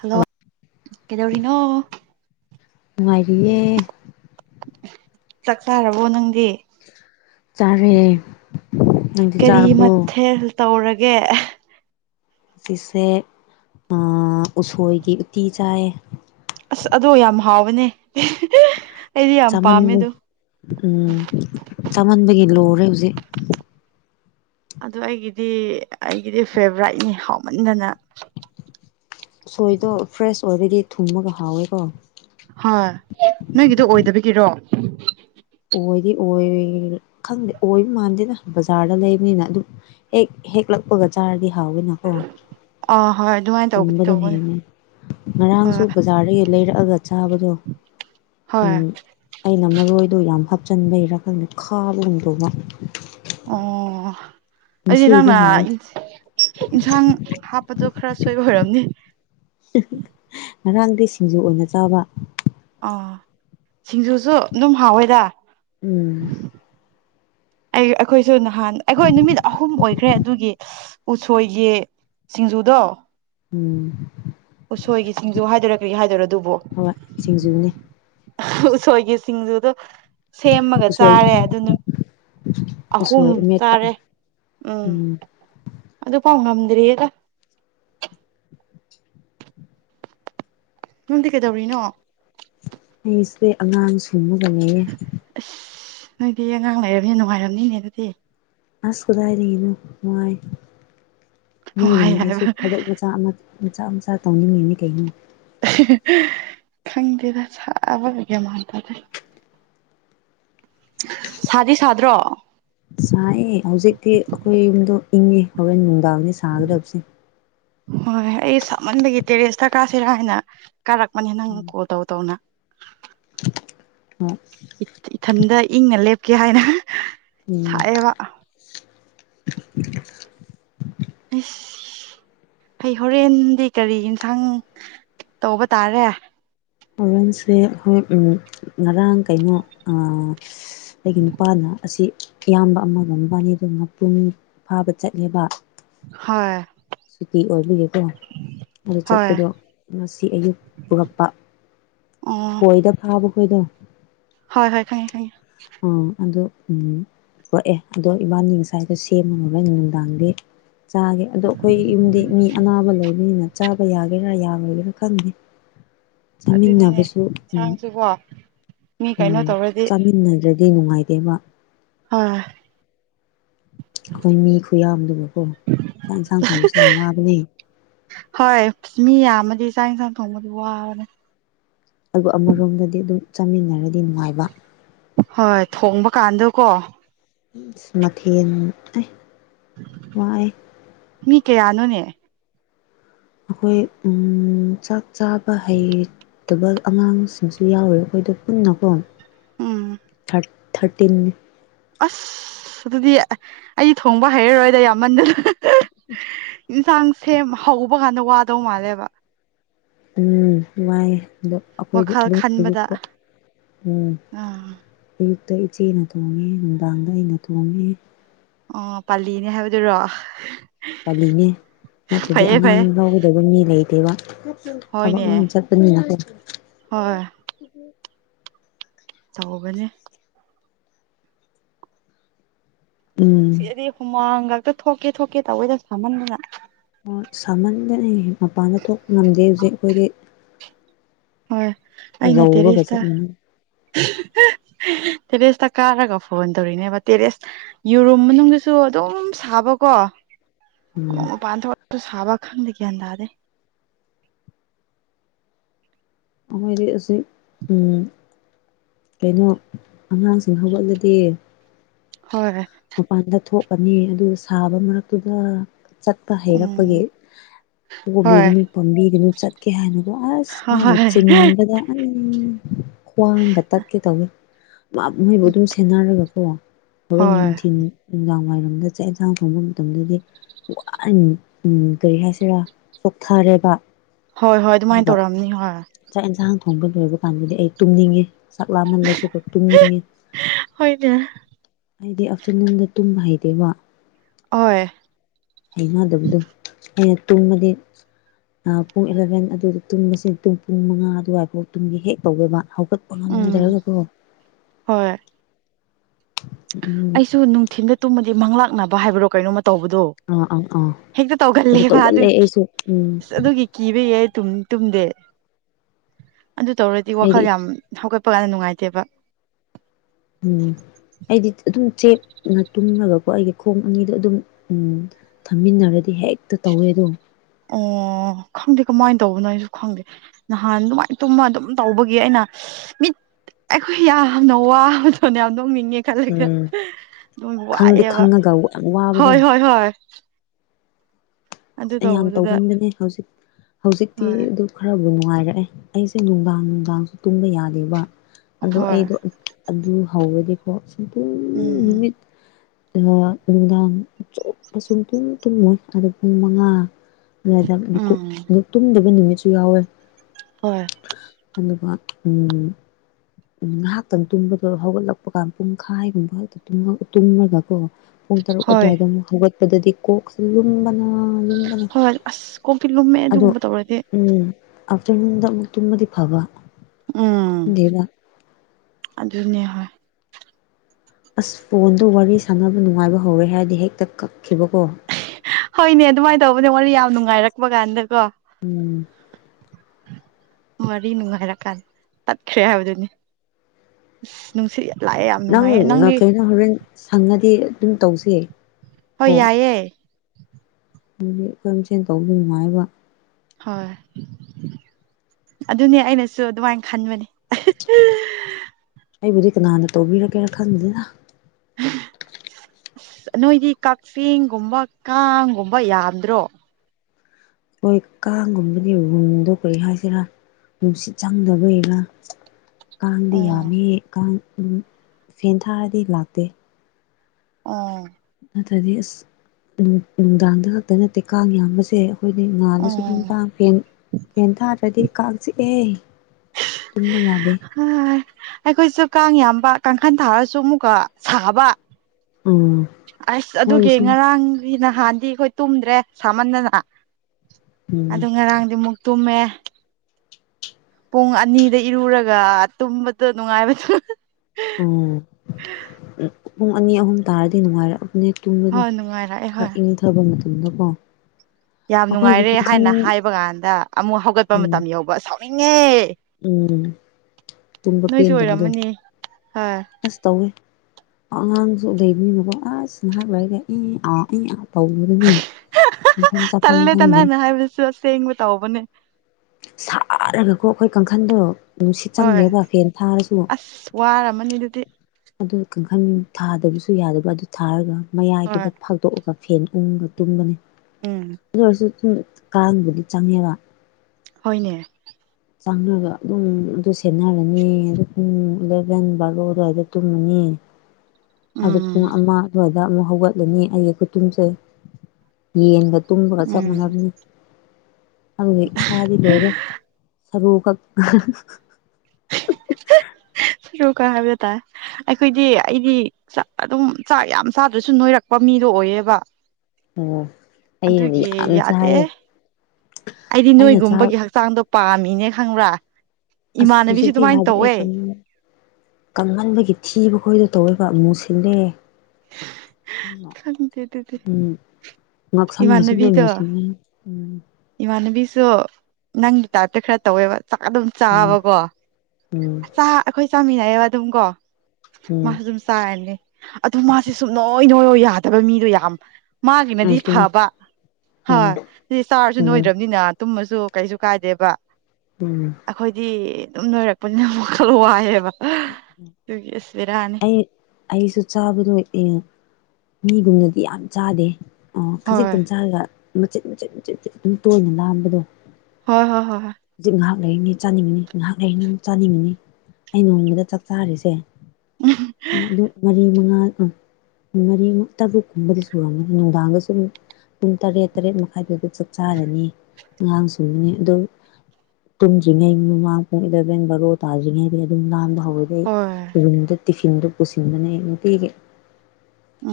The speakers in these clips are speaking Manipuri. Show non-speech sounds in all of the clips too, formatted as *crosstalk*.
ꯍꯜꯂꯣ ꯀꯩꯗꯧꯔꯤꯅꯣ ꯃꯔꯤꯌꯦ ꯆꯥꯛ ꯆꯥꯔꯕꯣ ꯅꯪꯗꯤ ꯆꯥꯔꯦ ꯅꯪꯗꯤ ꯀꯔꯤ ꯆꯥꯔꯕꯣ ꯃꯊꯦꯜ ꯇꯧꯔꯒꯦ ꯁꯤꯁꯦ ꯎꯁꯣꯏꯒꯤ ꯎꯇꯤ ꯆꯥꯏꯑ ꯑꯁ ꯑꯗꯨꯣ ꯌꯥꯝ ꯍꯥꯎꯕꯅꯦ ꯑꯩꯗꯤ ꯌꯥꯝ ꯃꯟ ꯄꯥꯝꯃꯦ ꯑꯗꯣ ꯎꯝ ꯆꯥꯃꯟꯕꯒꯤ ꯂꯔꯦ ꯍꯧꯖꯤꯛ ꯑꯗꯨ ꯑꯩꯒꯤꯗꯤ ꯑꯩꯒꯤꯗꯤ ꯐꯦꯚꯣꯔꯥꯏꯠꯅꯤ ꯍꯥꯎꯃꯟꯗꯅ ꯁꯣꯏꯗꯣ ꯐ꯭ꯔꯦꯁ ꯑꯣꯏꯔꯗꯤ ꯊꯨꯝꯃꯒ ꯍꯥꯎꯋꯦꯀꯣ ꯍꯣꯏ ꯅꯣꯏꯒꯤꯗꯣ ꯑꯣꯏꯗꯕꯤꯒꯤꯔꯣ ꯑꯣꯏ ꯑꯣꯏꯗꯤ ꯑꯣꯏ ꯈꯪꯗꯦ ꯑꯣꯏꯕ ꯃꯥꯟꯗꯦꯅ ꯕꯖꯥꯔꯗ ꯂꯩꯕꯅꯤꯅ ꯑꯗꯨꯝ ꯍꯦꯛ ꯍꯦꯛꯂꯛꯄꯒ ꯆꯥꯔꯗꯤ ꯍꯥꯎ ꯑꯥ ꯍꯣꯏ ꯑꯗꯨꯃꯥꯏꯅ ꯇꯧꯕꯗꯤ ꯊꯕꯗꯣ ꯇꯧꯕꯅꯦ ꯍꯦꯉ ꯉꯔꯥꯡꯁꯨ ꯍꯣꯏ ꯕꯖꯥꯔꯗ ꯂꯩꯔꯛꯑꯒ ꯆꯥꯕꯗꯣ ꯍꯣꯏ ꯑꯩꯅ ꯃꯔꯣꯏ ꯑꯗꯨ ꯌꯥꯝ ꯍꯥꯞꯆꯤꯟꯕꯩꯔꯀꯪꯗ ꯈꯥ ꯂꯣꯡꯗꯧꯅ ꯑꯣ ꯑꯗꯨꯗꯤ ꯅꯪꯅ ꯍꯥꯎꯋꯦ ꯌꯦꯟꯁꯥꯡ ꯍꯥꯞꯄꯗꯣ ꯈꯔ ꯁꯣꯏꯕ ꯑꯣꯏꯔꯝꯅꯤ ꯉꯔꯥꯡꯗꯤ ꯁꯤꯡꯖꯨ ꯑꯣꯏꯅ ꯆꯥꯕ ꯑꯥ ꯁꯤꯡꯖꯨꯁꯨ ꯑꯗꯨꯝ ꯍꯥꯎꯋꯦꯗ ꯎꯝ ꯑꯩ ꯑꯩꯈꯣꯏꯁꯨ ꯅꯍꯥꯟ ꯑꯩꯈꯣꯏ ꯅꯨꯃꯤꯠ ꯑꯍꯨꯝ ꯑꯣꯏꯈ꯭ꯔꯦ ꯑꯗꯨꯒꯤ ꯎꯁꯣꯏꯒꯤ ꯁꯤꯡꯖꯨꯗꯣ ꯎꯝ ꯎꯁꯣꯏꯒꯤ ꯁꯤꯡꯖꯨ ꯍꯥꯏꯗꯔꯛ ꯀꯒꯤ ꯍꯥꯏꯗꯣꯏꯔ ꯑꯗꯨꯕꯨꯣ ꯍꯣꯏ ꯁꯤꯡꯖꯨꯅꯦ ꯎꯁꯣꯏꯒꯤ ꯁꯤꯡꯖꯨꯗꯣ ꯁꯦꯝꯃꯒ ꯎꯁꯣꯏ ꯆꯥꯔꯦ ꯑꯗꯨ ꯅꯨ ꯑꯍꯨꯝ ꯎꯁꯣꯏ ꯑꯃꯦꯠꯄ ꯆꯥꯔꯦ ꯎꯝ ꯑꯗꯨꯐꯥꯎ ꯉꯝ ꯇꯔꯤꯒ ꯅꯨꯡꯗꯤ ꯀꯩꯗꯧꯔꯤꯅꯣ ꯏꯁꯗ ꯑꯉꯥꯡ ꯁꯃꯒꯅꯦꯌꯦ ꯅꯣꯏꯗꯤ ꯑꯉꯥꯡ ꯂꯩꯔꯕꯅꯤ ꯅꯨꯡꯉꯥꯏꯔꯝꯅꯤꯅꯦ ꯑꯗꯨꯗꯤ ꯑꯁ ꯀꯗꯥꯏꯗꯅꯣ ꯅꯨꯡꯉꯥꯏ ꯋꯥꯏ ꯅꯣꯏꯒꯨꯝꯅ ꯑꯩꯁꯨ ꯍꯥꯏꯕ ꯊꯕꯛ ꯃꯆꯥ ꯑꯃ ꯃꯁꯥ ꯃꯁꯥ ꯇꯧꯅꯤ ꯃ ꯀꯩꯅꯤ ꯈꯪꯗꯦꯗ ꯁꯥꯕꯒꯦ ꯃꯇꯗꯦ ꯁꯥꯗꯤ ꯁꯥꯗ꯭ꯔꯣ ꯁꯥꯏꯌꯦ ꯍꯧꯖꯤꯛꯇꯤ ꯑꯩꯈꯣꯏ ꯌꯨꯝꯗꯣ ꯏꯪꯉꯦ ꯍꯣꯔꯦꯟ ꯅꯨꯡꯗꯥꯡꯅꯤ ꯁꯥꯒꯗ꯭ꯔꯕꯁꯦ ꯍꯣꯏꯣꯏ ꯑꯩ ꯁꯥꯃꯟꯕꯒꯤ ꯇꯦꯔꯦꯁꯇ ꯀꯥꯁꯤꯔꯥ ꯍꯥꯏꯅ ꯀꯥꯔꯛꯄꯅꯦ ꯅꯪ ꯀꯣꯜ ꯇꯧ ꯇꯧꯅ ꯑꯣ ꯏꯊꯟꯗ ꯏꯪꯅ ꯂꯦꯞꯀꯦ ꯍꯥꯏꯅ ꯎꯝ ꯁꯥꯏꯑꯦꯕ *inaudible* ꯑꯁ ꯍꯩ ꯍꯣꯔꯦꯟꯗꯤ ꯀꯔꯤ ꯌꯦꯟꯁꯥꯡ ꯇꯧꯕ ꯇꯥꯔꯦ ꯍꯣꯔꯦꯟꯁꯦ ꯑꯩꯈꯣꯏ ꯉꯔꯥꯡ ꯀꯩꯅꯣ ꯑꯩꯒꯤ ꯅꯨꯄꯥꯅ ꯑꯁꯤ ꯏꯌꯥꯝꯕ ꯑꯃꯒ ꯋꯥꯅꯤ ꯑꯗꯨꯅ ꯄꯨꯨꯡꯅꯤꯡ ꯐꯥꯕ ꯆꯠꯂꯦꯕ ꯍꯣꯏ ꯁꯨꯇꯤ ꯑꯣꯏꯕꯒꯤꯀꯣ ꯑꯗꯨ ꯍꯣꯏ ꯆꯠꯄꯗꯣ ꯉꯁꯤ ꯑꯌꯨꯛ ꯄꯨꯔꯛꯄ ꯑꯣ ꯈꯣꯏꯗ ꯐꯥꯕ ꯈꯣꯏꯗ ꯍꯣꯏ ꯍꯣꯏ ꯈꯪꯉ ꯈꯉ ꯑꯗꯨ ꯎꯝ ꯄꯣꯛꯑꯦ ꯑꯗꯣ ꯏꯕꯥꯅꯤ ꯉꯁꯥꯏꯗ ꯁꯦꯝꯃꯨꯅꯣꯕ ꯅꯨꯡꯗꯥꯡꯗꯤ ꯆꯥꯒꯦ ꯑꯗꯣ ꯑꯩꯈꯣꯏ ꯌꯨꯝꯗꯤ ꯃꯤ ꯑꯅꯥꯕ ꯂꯩꯕꯅꯤꯅ ꯆꯥꯕ ꯌꯥꯒꯦꯔꯥ ꯌꯥꯔꯒꯦꯔꯥ ꯈꯪꯉꯤ ꯑꯗꯨꯅꯤꯅꯦ ꯆꯥꯃꯤꯟꯅꯕꯁꯨ ꯎ ꯌꯦꯟꯁꯥꯡꯁꯨꯀꯣ ꯃꯤ ꯀꯩꯅꯣ ꯎꯝ ꯇꯧꯔꯗꯤ ꯆꯥꯃꯤꯟꯅꯗ꯭ꯔꯗꯤ ꯅꯨꯡꯉꯥꯏꯇꯦꯕ ꯑꯥ ꯑꯩꯈꯣꯏ ꯃꯤ ꯈꯨ ꯌꯥꯝꯕꯗꯨꯕꯀꯣ ꯆꯥꯛ ꯌꯦꯟꯁꯥꯡ ꯊꯣꯡꯕꯁꯦ ꯌꯥꯝ ꯋꯥꯕꯅꯦ ꯍꯣꯏ ꯃꯗꯤ ꯆꯥꯏꯁꯥꯡ ꯊꯣꯡꯃꯗꯤ ꯋꯥꯅꯦ ꯑꯗꯨ ꯑꯃꯔꯣꯝꯗꯗꯤ ꯑꯗꯨꯝ ꯆꯥꯃꯤꯟꯅꯔꯗꯤ ꯅꯨꯡꯉꯥꯏꯕ ꯍꯣꯏ ꯊꯣꯡꯕ ꯀꯥꯟꯗꯀꯣ ꯃꯊꯦꯜ ꯑꯦ ꯋꯥꯑꯦ ꯀꯌꯥꯅꯨꯅꯦ ꯑꯩꯈꯣꯏ ꯆꯥꯛ ꯆꯥꯕ ꯍꯩ ꯑꯗꯨꯒ ꯑꯉꯥꯡꯁꯤꯡꯁꯨ ꯌꯥꯎꯋꯦ ꯑꯩꯈꯣꯏꯗꯣ ꯄꯨꯟꯅꯀꯣ ꯊꯔ ꯊꯔꯇꯤꯟ ꯑꯁ ꯑꯁ ꯑꯗꯨꯗꯤ ꯑꯩ ꯊꯣꯡꯕ ꯍꯩꯔꯔꯣꯏꯗ ꯌꯥꯝꯃꯟꯗꯅ ꯌꯦꯟꯁꯥꯡ ꯁꯦꯝꯃ ꯍꯧꯕ ꯀꯥꯟꯗ ꯋꯥꯗꯧ ꯃꯥꯜꯂꯦꯕ ꯎꯝ ꯋꯥꯏ ꯑꯗ ꯑꯩꯈꯣꯏꯗꯤ ꯋꯥꯈꯜ ꯑꯗꯨꯝ ꯈꯟꯕꯗ ꯑꯌꯨꯛꯇ ꯎ ꯑꯥ ꯑꯌꯨꯛꯇ ꯛꯇ ꯏꯆꯦꯅ ꯇꯣꯡꯉꯦ ꯅꯨꯡꯗꯥꯡꯗ ꯑꯩꯅ ꯇꯣꯡꯉꯦ ꯑꯣ ꯄꯥꯜꯂꯤꯅꯦ ꯍꯥꯏꯕꯗꯨꯔꯣ ꯄꯥꯂꯤꯅꯦ ꯅꯠꯇ꯭ꯔꯗꯤ ꯐꯩꯌꯦ ꯑꯉꯥꯡ ꯐꯩꯌꯦ ꯂꯧꯒꯗꯕ ꯃꯤ ꯂꯩꯇꯦꯕ ꯊꯕꯛ ꯍꯣꯏꯅꯦ ꯆꯠꯄꯅꯤꯅꯈ ꯍꯣꯏ ꯆꯥꯎꯒꯅꯦ ꯎꯝ ꯁꯤꯗꯤ ꯍꯨꯃꯥꯡ ꯈꯛꯇ ꯊꯣꯛꯀꯦ ꯊꯣꯛꯀꯦ ꯇꯧꯋꯦꯗ ꯁꯥꯃꯟꯗꯅ ꯁꯥꯃꯟꯗ ꯃꯄꯥꯟꯗ ꯊꯣꯛꯄ ꯉꯝꯗꯦ ꯍꯧꯖꯤꯛ ꯑꯩꯈꯣꯏꯗꯤ ꯍꯣꯏ ꯑꯩꯅ ꯔꯧꯔꯒ ꯇꯦꯔꯤꯁꯇ ꯆꯠꯅꯤꯡꯉꯤ ꯇꯦꯔꯦꯁꯇ ꯀꯥꯔꯒ ꯐꯣꯟ ꯇꯧꯔꯤꯅꯦꯕ ꯇꯦꯔꯦꯁ ꯌꯨꯔꯨꯝ ꯃꯅꯨꯡꯁꯨ ꯑꯗꯨꯝ ꯁꯥꯕꯀꯣ ꯎꯝ ꯄꯥꯟꯊ ꯁꯥꯕ ꯈꯪꯗ ꯀꯗꯔꯦ ꯑꯗꯤ ꯑꯁꯤ ꯎꯝ ꯀꯩꯅꯩꯅꯣ ꯑꯉꯥꯡꯁꯤꯡ ꯍꯧꯒꯠꯂꯗꯤ ꯍꯣꯏ ꯃꯄꯥꯟꯗ ꯊꯣꯛ ꯄꯅꯤ ꯑꯗꯨ ꯁꯥꯕ ꯃꯔꯛꯇꯨꯗ ꯆꯠꯄ ꯎꯝ ꯍꯩꯔꯛꯄꯒꯤ ꯍꯣꯏ ꯄꯣꯝꯕꯤꯒꯅꯨ ꯄꯥꯝꯕꯤꯒꯅꯨ ꯆꯠꯀꯦ ꯍꯥꯏꯅꯒꯣ ꯑꯁ ꯃꯥꯕꯨ ꯍꯣꯏ ꯍꯕꯗ ꯑꯩ ꯈ꯭ꯋꯥꯡꯒ ꯇꯠꯀꯦ ꯇꯧꯋꯤ ꯃꯣꯏꯕꯨ ꯑꯗꯨꯝ ꯁꯦꯟꯅꯔꯒꯀꯣ ꯍꯣꯔꯦꯟ ꯍꯣꯏ ꯅꯨꯡꯊꯤꯟ ꯅꯨꯡꯗꯥꯡ ꯃꯋꯥꯏꯔꯣꯝꯗ ꯆꯥꯛ ꯌꯦꯟꯁꯥꯡ ꯐꯣꯡꯕ ꯃꯇꯝꯗꯗꯤ ꯋꯥ ꯎꯝ ꯀꯔꯤ ꯍꯥꯏꯁꯤꯔꯥ ꯆꯣꯛꯊꯔꯦꯕ ꯍꯣꯏ ꯍꯣꯏ ꯑꯗꯨꯃꯥꯏꯅ ꯇꯧꯔꯑꯝꯅꯤ ꯍꯣꯏ ꯑꯦꯟꯖꯥꯡ ꯊꯣꯡꯕ ꯂꯣꯏꯕ ꯀꯥꯟꯗꯗꯤ ꯑꯩ ꯇꯨꯝꯅꯤꯡꯉꯦ ꯁꯥꯛꯂꯥꯃꯟꯂꯁꯨ ꯈ ꯇꯨꯝꯅꯤꯡꯉꯤ ꯍꯣꯏꯅꯦ ꯍꯥꯏꯗꯤ ꯑꯥꯐꯇꯔꯅꯨꯟꯗ ꯇꯨꯝꯕ ꯍꯩꯗꯦꯕ ꯍꯣꯏ ꯍꯩꯅꯗꯕꯗꯣ ꯑꯩꯅ ꯇꯨꯝꯃꯗꯤ ꯄꯨꯡ ꯏꯂꯚꯦꯟ ꯑꯗꯨ ꯇꯨꯝꯁꯦꯨꯡ ꯄꯨꯡ ꯃꯉꯥ ꯑꯗꯨꯋꯥꯏꯐꯥꯎ ꯇꯨꯡꯒꯤ ꯍꯦꯛ ꯇꯧꯋꯦꯕ ꯍꯧꯒꯠꯄ ꯎꯝ ꯉꯝꯅꯗ꯭ꯔꯒꯀꯣ ꯍꯣꯏ ꯑꯩꯁꯨ ꯅꯨꯡꯊꯤꯟꯗ ꯇꯨꯝꯃꯗꯤ ꯃꯪꯂꯥꯛꯅꯕ ꯍꯥꯏꯕ꯭ꯔꯣ ꯀꯩꯅꯣꯝ ꯇꯧꯕꯗꯣ ꯑꯥ ꯑꯥ ꯑꯥ ꯍꯦꯛꯇ ꯇꯧꯒꯜꯂꯦꯕ ꯑꯗꯨ ꯇꯧꯒꯜꯂꯦ ꯑꯩꯁꯨ ꯎꯝ ꯑꯁ ꯑꯗꯨꯒꯤ ꯀꯤꯕ ꯌꯥꯏ ꯇꯨꯝꯗꯦ ꯑꯗꯨ ꯇꯧꯔꯗꯤ ꯋꯥꯈꯜ ꯑꯩꯗꯤ ꯌꯥꯝ ꯍꯧꯒꯠꯄ ꯆꯄ ꯀꯥꯟꯗ ꯅꯨꯡꯉꯥꯏꯇꯦꯕ ꯎꯝ ꯑꯩꯗꯤ ꯑꯗꯨ ꯆꯦꯠꯅ ꯇꯨꯝꯃꯒꯀꯣ ꯑꯩꯒꯤ ꯈꯣꯡ ꯑꯅꯤꯗꯣ ꯑꯗꯨꯝ ꯊꯝꯃꯤꯟꯅꯔꯗꯤ ꯗꯤ ꯍꯦꯛꯇ ꯇꯧꯋꯦꯗꯣ ꯑꯣ ꯈꯪꯗꯦ ꯀꯃꯥꯏꯅ ꯇꯧꯕꯅꯣ ꯍꯥꯏ ꯑꯩꯁꯨ ꯈꯪꯗꯦ ꯅꯍꯥꯟ ꯑꯗꯨꯃꯥꯏꯅ ꯇꯨꯝꯃ ꯑꯗꯨꯝ ꯇꯧꯕꯒꯤ ꯑꯩꯅ ꯃꯤꯠ ꯑꯩꯈꯣꯏ ꯌꯥꯝꯅ ꯋꯥꯕꯗꯣꯅꯦ ꯌꯥꯝ ꯍꯣꯡꯅꯤꯡꯉꯦ ꯈꯜꯂꯒ ꯎꯝ ꯑꯗꯨꯝ ꯈꯪꯗꯤ ꯋꯥꯏꯑꯦꯕ ꯈꯪꯉꯒ ꯌꯥꯝ ꯋꯥꯕꯗꯣ ꯍꯣꯏ ꯍꯣꯏ ꯍꯣꯏ ꯑꯗꯨ ꯌꯥꯝ ꯌꯥꯝ ꯇꯧꯕꯗꯨꯗ ꯇꯧꯒꯟꯕꯅꯦ ꯍꯧꯖꯤꯛ ꯍꯧꯖꯤꯛꯇꯤ ꯍꯣꯏ ꯑꯗꯨ ꯈꯔꯕꯨ ꯅꯨꯡꯉꯥꯏꯔꯛꯑꯦ ꯑꯩꯁꯦ ꯅꯨꯡꯗꯥꯡ ꯅꯨꯡꯗꯥꯡꯁꯨ ꯇꯨꯝꯕ ꯌꯥꯗꯦꯕ ꯑꯗꯣ ꯍꯣꯏ ꯑꯩꯗꯣ ꯑꯗꯨ ꯍꯒꯗꯤꯀꯣ ꯁ ꯑꯗꯨꯝ ꯎꯝ ꯅꯨꯃꯤꯠ ꯅꯨꯡꯗꯥꯡ ꯆꯣꯞꯄꯁꯨꯡ ꯇꯨꯝ ꯇꯨꯝꯃꯣꯏ ꯑꯗꯨ ꯄꯨꯡ ꯃꯉꯥ ꯦꯗꯥꯀꯨꯞ ꯎꯝ ꯇꯨꯝꯗꯕ ꯅꯨꯃꯤꯠꯁꯨ ꯌꯥꯎꯋꯦ ꯍꯣꯏ ꯀꯄꯥ ꯎꯝ ꯎ ꯉꯥꯏꯍꯥꯛꯇꯪ ꯇꯨꯝꯕꯗꯣ ꯍꯧꯒꯠꯂꯛꯄ ꯀꯥꯟ ꯄꯨꯡꯈꯥꯏꯒꯨꯝꯕ ꯇꯨꯝꯃꯒꯀꯣ ꯄꯨꯡ ꯇꯔꯨꯛ ꯍꯣꯏ ꯑꯗꯨꯋꯥꯏꯗ ꯑꯃꯨꯛ ꯍꯧꯒꯠꯄꯗꯗꯤ ꯀꯣꯛꯁ ꯍꯣꯏꯣꯏ ꯑꯁ ꯀꯣꯀꯤ ꯂꯨꯝꯃꯦ ꯑꯗꯨꯒꯨꯝꯕ ꯇꯧꯔꯗꯤ ꯑꯗꯇꯃꯗꯤ ꯐꯕ ꯎꯝ ꯈꯪꯗꯦꯕ ꯑꯗꯨꯅꯦ ꯍ ꯑꯁ ꯐꯣꯟꯗ ꯋꯥꯔꯤ ꯁꯥꯟꯅꯕ ꯅꯨꯡꯉꯥꯏꯕ ꯍꯧꯔꯦ ꯍꯥꯏꯔꯗꯤ ꯍꯦꯛꯇ ꯀꯛꯈꯤꯕꯀꯣ ꯍꯣꯏꯅꯦ ꯑꯗꯨꯃꯥꯏꯅ ꯇꯧꯕꯅꯦ ꯋꯥꯔꯤ ꯌꯥꯝ ꯅꯨꯡꯉꯥꯏꯔꯛꯄ ꯀꯥꯟꯗ ꯀꯣ ꯎꯝ ꯋꯥꯔꯤ ꯅꯨꯡꯉꯥꯏꯔꯀꯥꯟꯗ ꯇꯠꯈ꯭ꯔꯦ ꯍꯥꯏꯕꯗꯨꯅꯤ ꯁꯤꯔꯤ ꯅꯪ ꯀꯩꯅꯣ ꯍꯣꯔꯦꯟ ꯁꯪꯉꯗꯤ ꯑꯗꯨꯝ ꯇꯧꯁꯦ ꯍꯣꯏ ꯀꯣ ꯌꯥꯏꯑꯦ ꯑꯗꯨꯗꯤ ꯑꯩꯈꯣꯏ ꯃꯁꯦꯟ ꯇꯧꯕꯗ ꯅꯨꯡꯉꯥꯏꯕ ꯍꯣꯏ ꯑꯗꯨꯅꯦ ꯑꯩꯅꯁꯨ ꯑꯗꯨꯃꯥꯏꯅ ꯈꯟꯕꯅꯦ ꯑꯩꯕꯨꯗꯤ ꯀꯅꯥꯅ ꯇꯧꯕꯤꯔꯒꯦꯅ ꯈꯟꯕꯅꯤꯅ ꯑꯁ ꯅꯣꯏꯗꯤ ꯀꯛꯆꯤꯡꯒꯨꯝꯕ ꯀꯥꯡꯒꯨꯝꯕ ꯌꯥꯝꯗ꯭ꯔꯣ ꯍꯣꯏ ꯀꯥꯡꯒꯨꯝꯕꯅꯦꯕꯒꯨꯝꯗꯣ ꯀꯔꯤ ꯍꯥꯏꯁꯤꯔꯥ ꯅꯨꯡꯁꯤꯠ ꯆꯪꯗꯕꯅ ꯀꯥꯡꯗꯤ ꯑꯣ ꯌꯥꯝꯃꯦ ꯀꯥꯡ ꯑꯗꯨꯝ ꯐꯦꯟ ꯊꯥꯔꯗꯤ ꯂꯥꯛꯇꯦ ꯑꯣ ꯅꯠꯇ꯭ꯔꯗꯤ ꯑꯁ ꯅꯨꯡꯗꯥꯡꯗ ꯉꯇ ꯅꯠꯇꯦ ꯀꯥꯡ ꯌꯥꯝꯕꯁꯦ ꯑꯩꯈꯣꯏꯗꯤ ꯉꯥꯗꯁꯨ ꯑꯣ ꯑꯗꯨꯝ ꯀ ꯐꯦꯟ ꯐꯦꯟ ꯊꯥꯗ꯭ꯔꯗꯤ ꯀ ꯆꯤꯛꯑꯦ ꯇꯃ ꯌꯥꯗꯦ ꯍꯥꯏ ꯑꯩꯈꯣꯏꯁꯨ ꯀꯥꯡ ꯌꯥꯝꯕ ꯀꯥꯡꯈꯜ ꯊꯥꯔꯁꯨ ꯑꯃꯨꯛꯀ ꯁꯥꯕ ꯎꯝ ꯑꯁ ꯑꯗꯨꯒꯤ ꯃꯣꯏꯒꯤꯁꯨ ꯉꯔꯥꯡꯒꯤꯅ ꯅꯍꯥꯟꯗꯤ ꯑꯩꯈꯣꯏ ꯇꯨꯝꯗ꯭ꯔꯦ ꯁꯥꯃꯟꯗꯅ ꯎꯝ ꯑꯗꯨ ꯉꯔꯥꯡꯗꯤ ꯃꯨꯛ ꯇꯨꯝꯃꯦ ꯄꯨꯡ ꯑꯅꯤꯗ ꯏꯔꯨꯔꯒ ꯇꯨꯝꯕꯗꯣ ꯅꯨꯡꯉꯥꯏꯕꯗꯨ ꯎ ꯎ ꯄꯨꯡ ꯑꯅꯤ ꯑꯍꯨꯝ ꯇꯥꯔꯗꯤ ꯅꯨꯡꯉꯥꯏꯔꯦ ꯃꯇꯨꯡꯗ ꯍꯣꯏ ꯅꯨꯡꯉꯥꯏꯔꯛꯑꯦ ꯍꯣꯏ ꯈꯔ ꯏꯪꯊꯕ ꯃꯇꯝꯗꯀꯣ ꯌꯥꯝ ꯑꯩꯈꯣꯏꯒꯤ ꯅꯨꯡꯉꯥꯏꯔꯦ ꯀꯥꯡꯈꯟ ꯍꯥꯏꯅ ꯍꯥꯏꯕ ꯀꯥꯟꯗ ꯑꯃꯨꯛ ꯍꯧꯒꯠꯄ ꯎꯝ ꯃꯇꯝ ꯌꯧꯕ ꯁꯥꯎꯅꯤꯡꯉꯦ ꯎꯝ ꯇꯨꯝꯕ ꯅꯣꯏꯁꯨ ꯄꯦꯟꯗꯕꯗꯣ ꯑꯣꯏꯔꯝꯃꯅꯤ ꯍꯣꯏ ꯑꯁ ꯇꯧꯋꯦ ꯑꯉꯥꯡꯁꯨ ꯂꯩꯕꯤꯅꯀꯣ ꯑꯁ ꯉꯥꯏꯍꯥꯛ ꯂꯩꯔꯤꯒꯦ ꯏ ꯑ ꯑ ꯇꯧꯗꯔꯅꯦ ꯌꯨꯡꯐꯝ ꯆꯥꯐꯝ ꯇꯜꯂꯦꯗ ꯈꯪꯗꯦ ꯅꯪꯅ ꯍꯥꯏꯕꯗꯨꯁꯨ ꯑꯁꯦꯡꯕ ꯇꯧꯕꯅꯦ ꯁꯥꯔꯒꯀꯣ ꯑꯩꯈꯣꯏ ꯀꯥꯡꯈꯟꯗꯣ ꯑꯗꯨꯝ ꯁꯤꯠ ꯍꯣꯏ ꯆꯪꯗꯦꯕ ꯐꯦꯟ ꯊꯥꯔꯁꯨ ꯑꯁ ꯋꯥꯔꯝꯃꯅꯤ ꯑꯗꯨꯗꯤ ꯑꯗꯨ ꯀꯥꯡꯈꯟ ꯊꯥꯗꯕꯁꯨ ꯌꯥꯗꯕ ꯑꯗꯨ ꯊꯥꯔꯒ ꯍꯣꯏ ꯃꯌꯥꯏꯗꯨꯗ ꯐꯥꯗꯣꯛꯑꯒ ꯐꯦꯟ ꯎꯡꯒ ꯇꯨꯝꯕꯅꯤ ꯎꯝ ꯑꯗꯨ ꯑꯣꯏꯔꯁꯨ ꯁꯨꯝ ꯀꯥꯡꯕꯨꯗꯤ ꯆꯪꯉꯦꯕ ꯍꯣꯏꯅꯦ ꯆꯥꯡꯉꯒ ꯑꯗꯨꯝ ꯑꯗꯨ ꯁꯦꯠꯟꯅꯔꯅꯤ ꯑꯗꯨꯝ ꯏꯂꯚꯦꯟ ꯕꯥꯜ ꯑꯗꯨꯋꯥꯏꯗ ꯇꯨꯝꯃꯅꯤ *unintelligible* ꯑꯗꯨ ꯎꯝ ꯄꯨꯡ ꯑꯃ ꯑꯗꯨꯋꯥꯏꯗ ꯑꯃꯨꯛ ꯍꯧꯒꯠꯂꯅꯤ ꯑꯩꯒꯤ ꯀꯨꯇꯨꯝꯁꯩ ꯌꯦꯟꯒ ꯇꯨꯝꯕꯒ ꯆꯞ ꯎꯝ ꯃꯥꯟꯅꯕꯅꯤ ꯑꯗꯨꯪꯗ ꯏꯁꯥꯗꯤ ꯂꯣꯏꯔꯦ ꯁꯔꯨ ꯀ ꯁꯔꯣꯛꯀ ꯍꯥꯏꯕ ꯇꯥꯏ ꯑꯩꯈꯣꯏꯗꯤ ꯑꯩꯗꯤ ꯆꯥꯛ ꯑꯗꯨꯝ ꯆꯥꯛ ꯌꯥꯝ ꯆꯥꯗ꯭ꯔꯁꯨ ꯅꯣꯏꯔꯛꯄ ꯃꯤ ꯗ ꯑꯣꯏꯌꯦꯕ ꯑꯣ ꯑꯩꯅꯗꯤ ꯑꯗꯨꯒꯤ ꯌꯥꯝ ꯌꯥꯗꯦ ꯆꯥꯏꯌꯦ ꯑꯩꯗꯤ ꯑꯩꯅ ꯆꯥ ꯅꯣꯏꯒꯨꯝꯕꯒꯤ ꯍꯛꯆꯥꯡꯗꯣ ꯄꯥꯝꯃꯤꯅꯦ ꯈꯪꯕ꯭ꯔꯥ ꯑꯁ ꯏꯃꯥꯟꯅꯕꯤꯁꯨ ꯍꯧꯖꯤꯛꯛꯇ ꯑꯗꯨꯃꯥꯏꯅ ꯍꯥꯏꯖ ꯇꯧꯋꯦ ꯀ ꯀꯪꯍꯟꯕꯒꯤ ꯊꯤꯕ ꯈꯣꯏꯗ ꯇꯧꯔꯤꯕ ꯑꯃꯨ ꯁꯤꯜꯂꯦ ꯎ ꯈꯪꯗꯦ ꯑꯗꯨꯗꯤ ꯎꯝ ꯉꯥꯛꯁꯪꯒꯁꯦ ꯏꯃꯥꯟꯅꯕꯤꯗꯣ ꯂꯣꯏꯨꯁꯤꯗꯅ ꯎꯝ ꯏꯃꯥꯟꯅꯕꯤꯁꯨ ꯅꯪꯒꯤ ꯇꯥꯏꯞꯇ ꯈꯔ ꯇꯧꯋꯦꯕ ꯆꯥꯛ ꯑꯗꯨꯝ ꯎꯝ ꯆꯥꯕꯀꯣ ꯎꯝ ꯆ ꯑꯩꯈꯣꯏ ꯆꯥꯃꯤꯟꯅꯩꯌꯦꯕ ꯑꯗꯨꯝ ꯀꯣ ꯎꯝ ꯃꯥꯁꯨ ꯑꯗꯨꯝ ꯆꯥꯔꯅꯤ ꯑꯗꯨ ꯃꯥꯁꯦ ꯁꯨꯝ ꯅꯣꯏ ꯅꯣꯏꯔꯣꯏ ꯌꯥꯗꯕ ꯃꯤꯗꯣ ꯌꯥꯝ ꯃꯥꯒꯤꯅꯗꯤ ꯑꯩꯁꯨꯅꯦ ꯐꯕ ꯎꯝ ꯍꯣꯏ ꯆꯥꯔꯁꯨ ꯎꯝ ꯅꯣꯏꯗ꯭ꯔꯕꯅꯤꯅ ꯇꯨꯝꯃꯁꯨ ꯁꯨ ꯀꯩꯁꯨ ꯀꯥꯏꯗꯦꯕ ꯎꯝ ꯑꯩꯈꯣꯏꯗꯤ ꯑꯗꯨꯝ ꯅꯣꯏꯔꯛꯄꯅꯤꯅ ꯑꯃꯨꯛ ꯈꯜ ꯋꯥꯏꯑꯦꯕ ꯎ ꯑꯗꯨꯒꯤ ꯑꯁ ꯕꯦꯔꯥꯅꯤ ꯑꯩ ꯑꯩꯁꯨ ꯆꯥꯕꯗꯣꯏ ꯃꯤꯒꯨꯝꯅꯗꯤ ꯌꯥꯝ ꯆꯥꯗꯦ ꯍꯣꯏ ꯈꯖꯤꯛꯇꯪ ꯆꯥꯔꯒ ꯃꯆꯦꯠ ꯃꯆꯦꯠ ꯃꯆꯦꯠ ꯃꯆꯦꯠ ꯑꯗꯨꯝ ꯇꯣꯏꯅ ꯂꯅꯥꯝꯕꯗꯣ ꯍꯣꯏ ꯍꯣꯏ ꯍꯣꯏ ꯥꯛ ꯂꯩꯔꯤꯅꯤ ꯆꯥꯅꯤꯡꯉꯤꯅꯤ ꯉꯥꯏꯍꯥꯛ ꯂꯩꯔꯤꯅꯤꯩ ꯑꯃꯨꯛ ꯆꯥꯅꯤꯡꯉꯤꯅꯤ ꯑꯩ ꯅꯣꯡꯃꯗ ꯆꯥꯛ ꯆꯥꯔꯤꯁꯦ ꯑꯗꯨ ꯃꯔꯤ ꯃꯉꯥ ꯑ ꯃꯔꯤꯃꯨꯛ ꯇꯔꯨꯛ ꯀꯨꯝꯕꯗꯤ ꯁꯨꯔꯝꯒꯅꯤ ꯅꯨꯡꯗꯥꯡꯒ ꯁ ꯄꯨꯡ ꯇꯔꯦꯠ ꯇꯔꯦꯠ ꯃꯈꯥꯏꯗ ꯆꯥꯛ ꯆꯥꯔꯅꯤ ꯑꯉꯥꯡ ꯁꯨꯕꯅꯤ ꯑꯗꯣ ꯇꯨꯝꯗ꯭ꯔꯤꯉꯩ ꯃꯃꯥꯡꯄꯣꯛꯂꯕꯦꯟ ꯕꯔꯣ ꯇꯥꯗ꯭ꯔꯤꯉꯩꯗ ꯑꯗꯨꯝ ꯂ ꯍꯧꯋꯗꯩ ꯍꯣꯏ ꯔꯨꯝꯗ ꯇꯤꯐꯤꯟꯗ ꯄꯨꯁꯤꯟꯗꯅ ꯑꯩ ꯅꯨꯡꯇꯒꯤ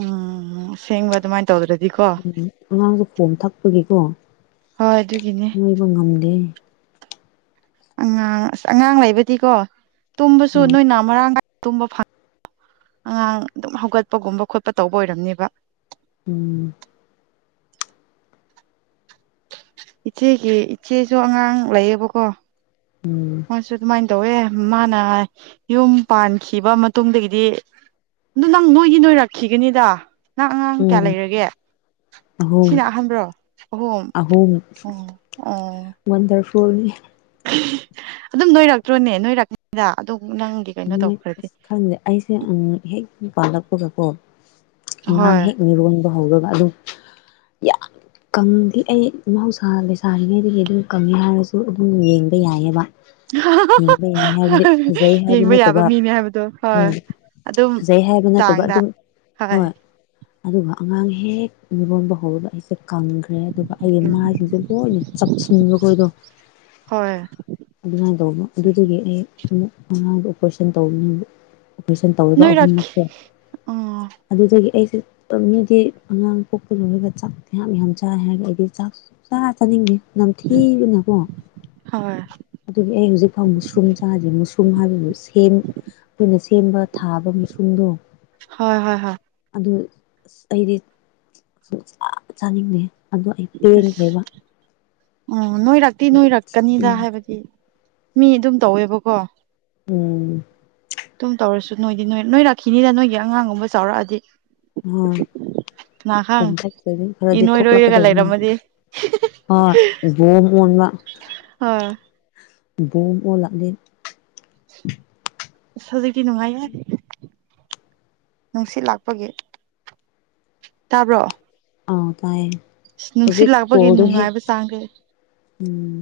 ꯎꯝ ꯁꯦꯡꯕ ꯑꯗꯨꯃꯥꯏꯅ ꯇꯧꯗ꯭ꯔꯗꯤꯀꯣ ꯈꯣꯡ ꯊꯛꯄꯒꯤꯀꯣ ꯍꯣꯏ ꯑꯗꯨꯒꯤꯅꯦ ꯅꯣꯏꯕ ꯉꯝꯗꯦ ꯑꯉꯥꯡ ꯑꯁ ꯑꯉꯥꯡ ꯂꯩꯕꯗꯤꯀꯣ ꯇꯨꯝꯕꯁꯨ ꯎꯝ ꯅꯣꯏꯅ ꯃꯔꯥꯡ ꯀꯥꯏ ꯇꯨꯝꯕ ꯐꯪ ꯑꯉꯥꯡ ꯑꯗꯨꯝ ꯍꯧꯒꯠꯄꯒꯨꯝꯕ ꯈꯣꯠꯄ ꯇꯧꯕ ꯑꯣꯏꯔꯝꯅꯦꯕ ꯎꯝ ꯏꯆꯦꯒꯤ ꯏꯆꯦꯁꯨ ꯑꯉꯥꯡ ꯂꯩꯌꯦꯕꯀꯣ ꯎꯝ ꯃꯥꯁꯨ ꯑꯗꯨꯃꯥꯏꯅ ꯇꯧꯋꯦ ꯃꯥꯅ ꯌꯨꯝ ꯄꯥꯟꯈꯤꯕ ꯃꯇꯨꯡꯗꯒꯤꯗꯤ ꯑꯗꯨ ꯅꯪ ꯅꯣꯏꯒꯤ ꯅꯣꯏꯔꯛꯈꯤꯒꯅꯤꯗ ꯅꯪ ꯑꯉꯥꯡ ꯀꯌꯥ ꯎꯝ ꯂꯩꯔꯒꯦ ꯑꯍꯨꯝ ꯁꯤꯅ ꯑꯍꯥꯟꯕꯕ꯭ꯔꯣ ꯑꯍꯣꯨꯝ ꯑꯍꯨꯝ ꯑꯣ ꯑꯣ ꯇꯣꯅꯤ ꯑꯗꯨꯝ ꯅꯣꯏꯔꯛꯇ꯭ꯔꯣꯅꯦ ꯅꯣꯏꯔꯛꯅꯤꯉꯩꯗ ꯑꯗꯨꯝ ꯅꯣꯏ ꯑꯁ ꯈꯪꯗꯦ ꯑꯩꯁꯦ ꯍꯦꯛ ꯄꯥꯜꯂꯛꯄꯒꯀꯣ ꯑꯉꯥꯡ ꯍꯣꯏ ꯍꯦꯛ ꯃꯤꯔꯣꯟꯕ ꯍꯧꯔꯒ ꯑꯗꯨꯝ ꯌꯥꯝ ꯀꯪꯗꯦ ꯑꯩ ꯃꯍꯧꯁꯥ ꯂꯩꯁꯥꯔꯤꯉꯗꯤ ꯑꯗꯨ ꯀꯉ ꯍꯥꯏꯔꯁꯨ ꯎꯝ ꯌꯦꯡꯕ ꯌꯥꯏꯑꯕ ꯌꯦꯡꯕ ꯌꯥꯏ ꯍꯥꯏꯕꯗꯤ ꯐꯖꯩ ꯍꯥꯏꯕ ꯌꯦꯡꯕ ꯌꯥꯕ ꯅꯠꯇꯕ ꯃꯤꯅꯦ ꯍꯥꯏꯕꯗꯣ ꯍꯣꯏ ꯎꯝ ꯑꯗꯨꯝ ꯐꯖꯩ ꯍꯥꯏꯕ ꯅꯠꯇꯕ ꯆꯥꯡꯗ ꯑꯗꯨꯝ ꯍꯣꯏ ꯑꯗꯨꯒ ꯑꯉꯥꯡ ꯍꯦꯛ ꯃꯤꯔꯣꯟꯕ ꯍꯧꯔꯒ ꯑꯩꯁꯦ ꯀꯪꯈ꯭ꯔꯦ ꯑꯗꯨꯒ ꯎꯝ ꯑꯩꯒꯤꯃꯁꯤꯡꯁꯦ ꯂꯣꯏꯅ ꯆꯞꯁꯤꯟꯕꯈꯣꯏꯗꯣ ꯍꯣꯏ ꯑꯗꯨꯃꯥꯏꯅ ꯇꯧꯕ ꯑꯗꯨꯗꯒꯤ ꯑꯩ ꯑꯃꯨꯛ ꯃꯉꯥꯡꯗ ꯑꯣꯄꯔꯦꯁꯟ ꯇꯧ ꯑꯣꯄꯔꯦꯁꯟ ꯇꯧꯔꯤꯕ ꯅꯣꯏꯔꯛꯈꯤ ꯑꯍꯨꯝꯃꯛꯁꯦ ꯎꯝ ꯑꯗꯨꯗꯒꯤ ꯑꯩ ꯃꯤꯗꯤ ꯑꯉꯥꯡ ꯄꯣꯛꯄ ꯂꯣꯏꯔꯒ ꯆꯥꯛꯁ ꯌꯥꯝ ꯌꯥꯝ ꯆꯥꯏ ꯍꯥꯏꯔꯒ ꯑꯩꯗꯤ ꯆꯥꯛ ꯆꯥ ꯆꯥꯅꯤꯡꯉꯦ ꯅꯝ ꯊꯤꯒꯅꯀꯣ ꯍꯣꯏ ꯑꯗꯨꯗꯤ ꯑꯩ ꯍꯧꯖꯤꯛ ꯐꯥꯎ ꯃꯨꯁꯔꯨꯝ ꯆꯥꯗꯦ ꯃꯨꯁ꯭ꯔꯨꯝ ꯍꯥꯏꯕꯗꯨ ꯁꯦꯝ ꯑꯩꯈꯣꯏꯅ ꯁꯦꯝꯕ ꯊꯥꯕ ꯃꯁꯨꯝꯗꯣ ꯍꯣꯏ ꯍꯣꯏ ꯍꯣꯏ ꯑꯗꯨ ꯑꯁ ꯑꯩꯗꯤ ꯁ ꯆ ꯆꯥꯅꯤꯡꯗꯦ ꯑꯗꯣ ꯑꯩ ꯄꯦꯟꯈ꯭ꯔꯦꯕ ꯑꯣ ꯅꯣꯏꯔꯛꯇꯤ ꯅꯣꯏꯔꯛꯀꯅꯤꯗ ꯍꯥꯏꯕꯗꯤ ꯃꯤ ꯑꯗꯨꯝ ꯇꯧꯋꯦꯕꯀꯣ ꯎꯝ ꯇꯨꯝ ꯇꯧꯔꯁꯨ ꯅꯣꯏꯗꯤ ꯅꯣꯏ ꯅꯣꯏꯔꯛꯈꯤꯅꯤꯗ ꯅꯣꯏꯒꯤ ꯑꯉꯥꯡꯒꯨꯝꯕ ꯆꯥꯎꯔꯛꯑꯗꯤ ꯑ ꯀꯅꯥ ꯈꯪ ꯈꯣꯣꯡꯊ ꯈꯔꯗꯤ ꯏꯅꯣꯏ ꯅꯣꯏꯔꯒ ꯊꯣꯛꯂꯛꯀꯗꯕꯅꯤ ꯂꯩꯔꯝꯃꯗꯤ ꯑꯣ ꯃꯟꯃ ꯑ ꯕꯣꯝ ꯑꯣꯜ ꯂꯥꯛꯂꯦ ꯖꯤꯒꯤ ꯅꯨꯡꯉꯥꯏꯌꯦ ꯅꯨꯡꯁꯤꯠ ꯂꯥꯛꯄꯒꯤ ꯇꯥꯕ꯭ꯔꯣ ꯑꯥꯎ ꯇꯥꯏꯌꯦ ꯑꯁ ꯅꯨꯡꯁꯤꯠ ꯍꯧꯖꯤꯛ ꯂꯥꯛꯄꯒꯤ ꯀꯣꯜꯗ ꯍꯦ ꯅꯨꯡꯉꯥꯏꯕ ꯆꯥꯡꯁꯦ ꯎꯝ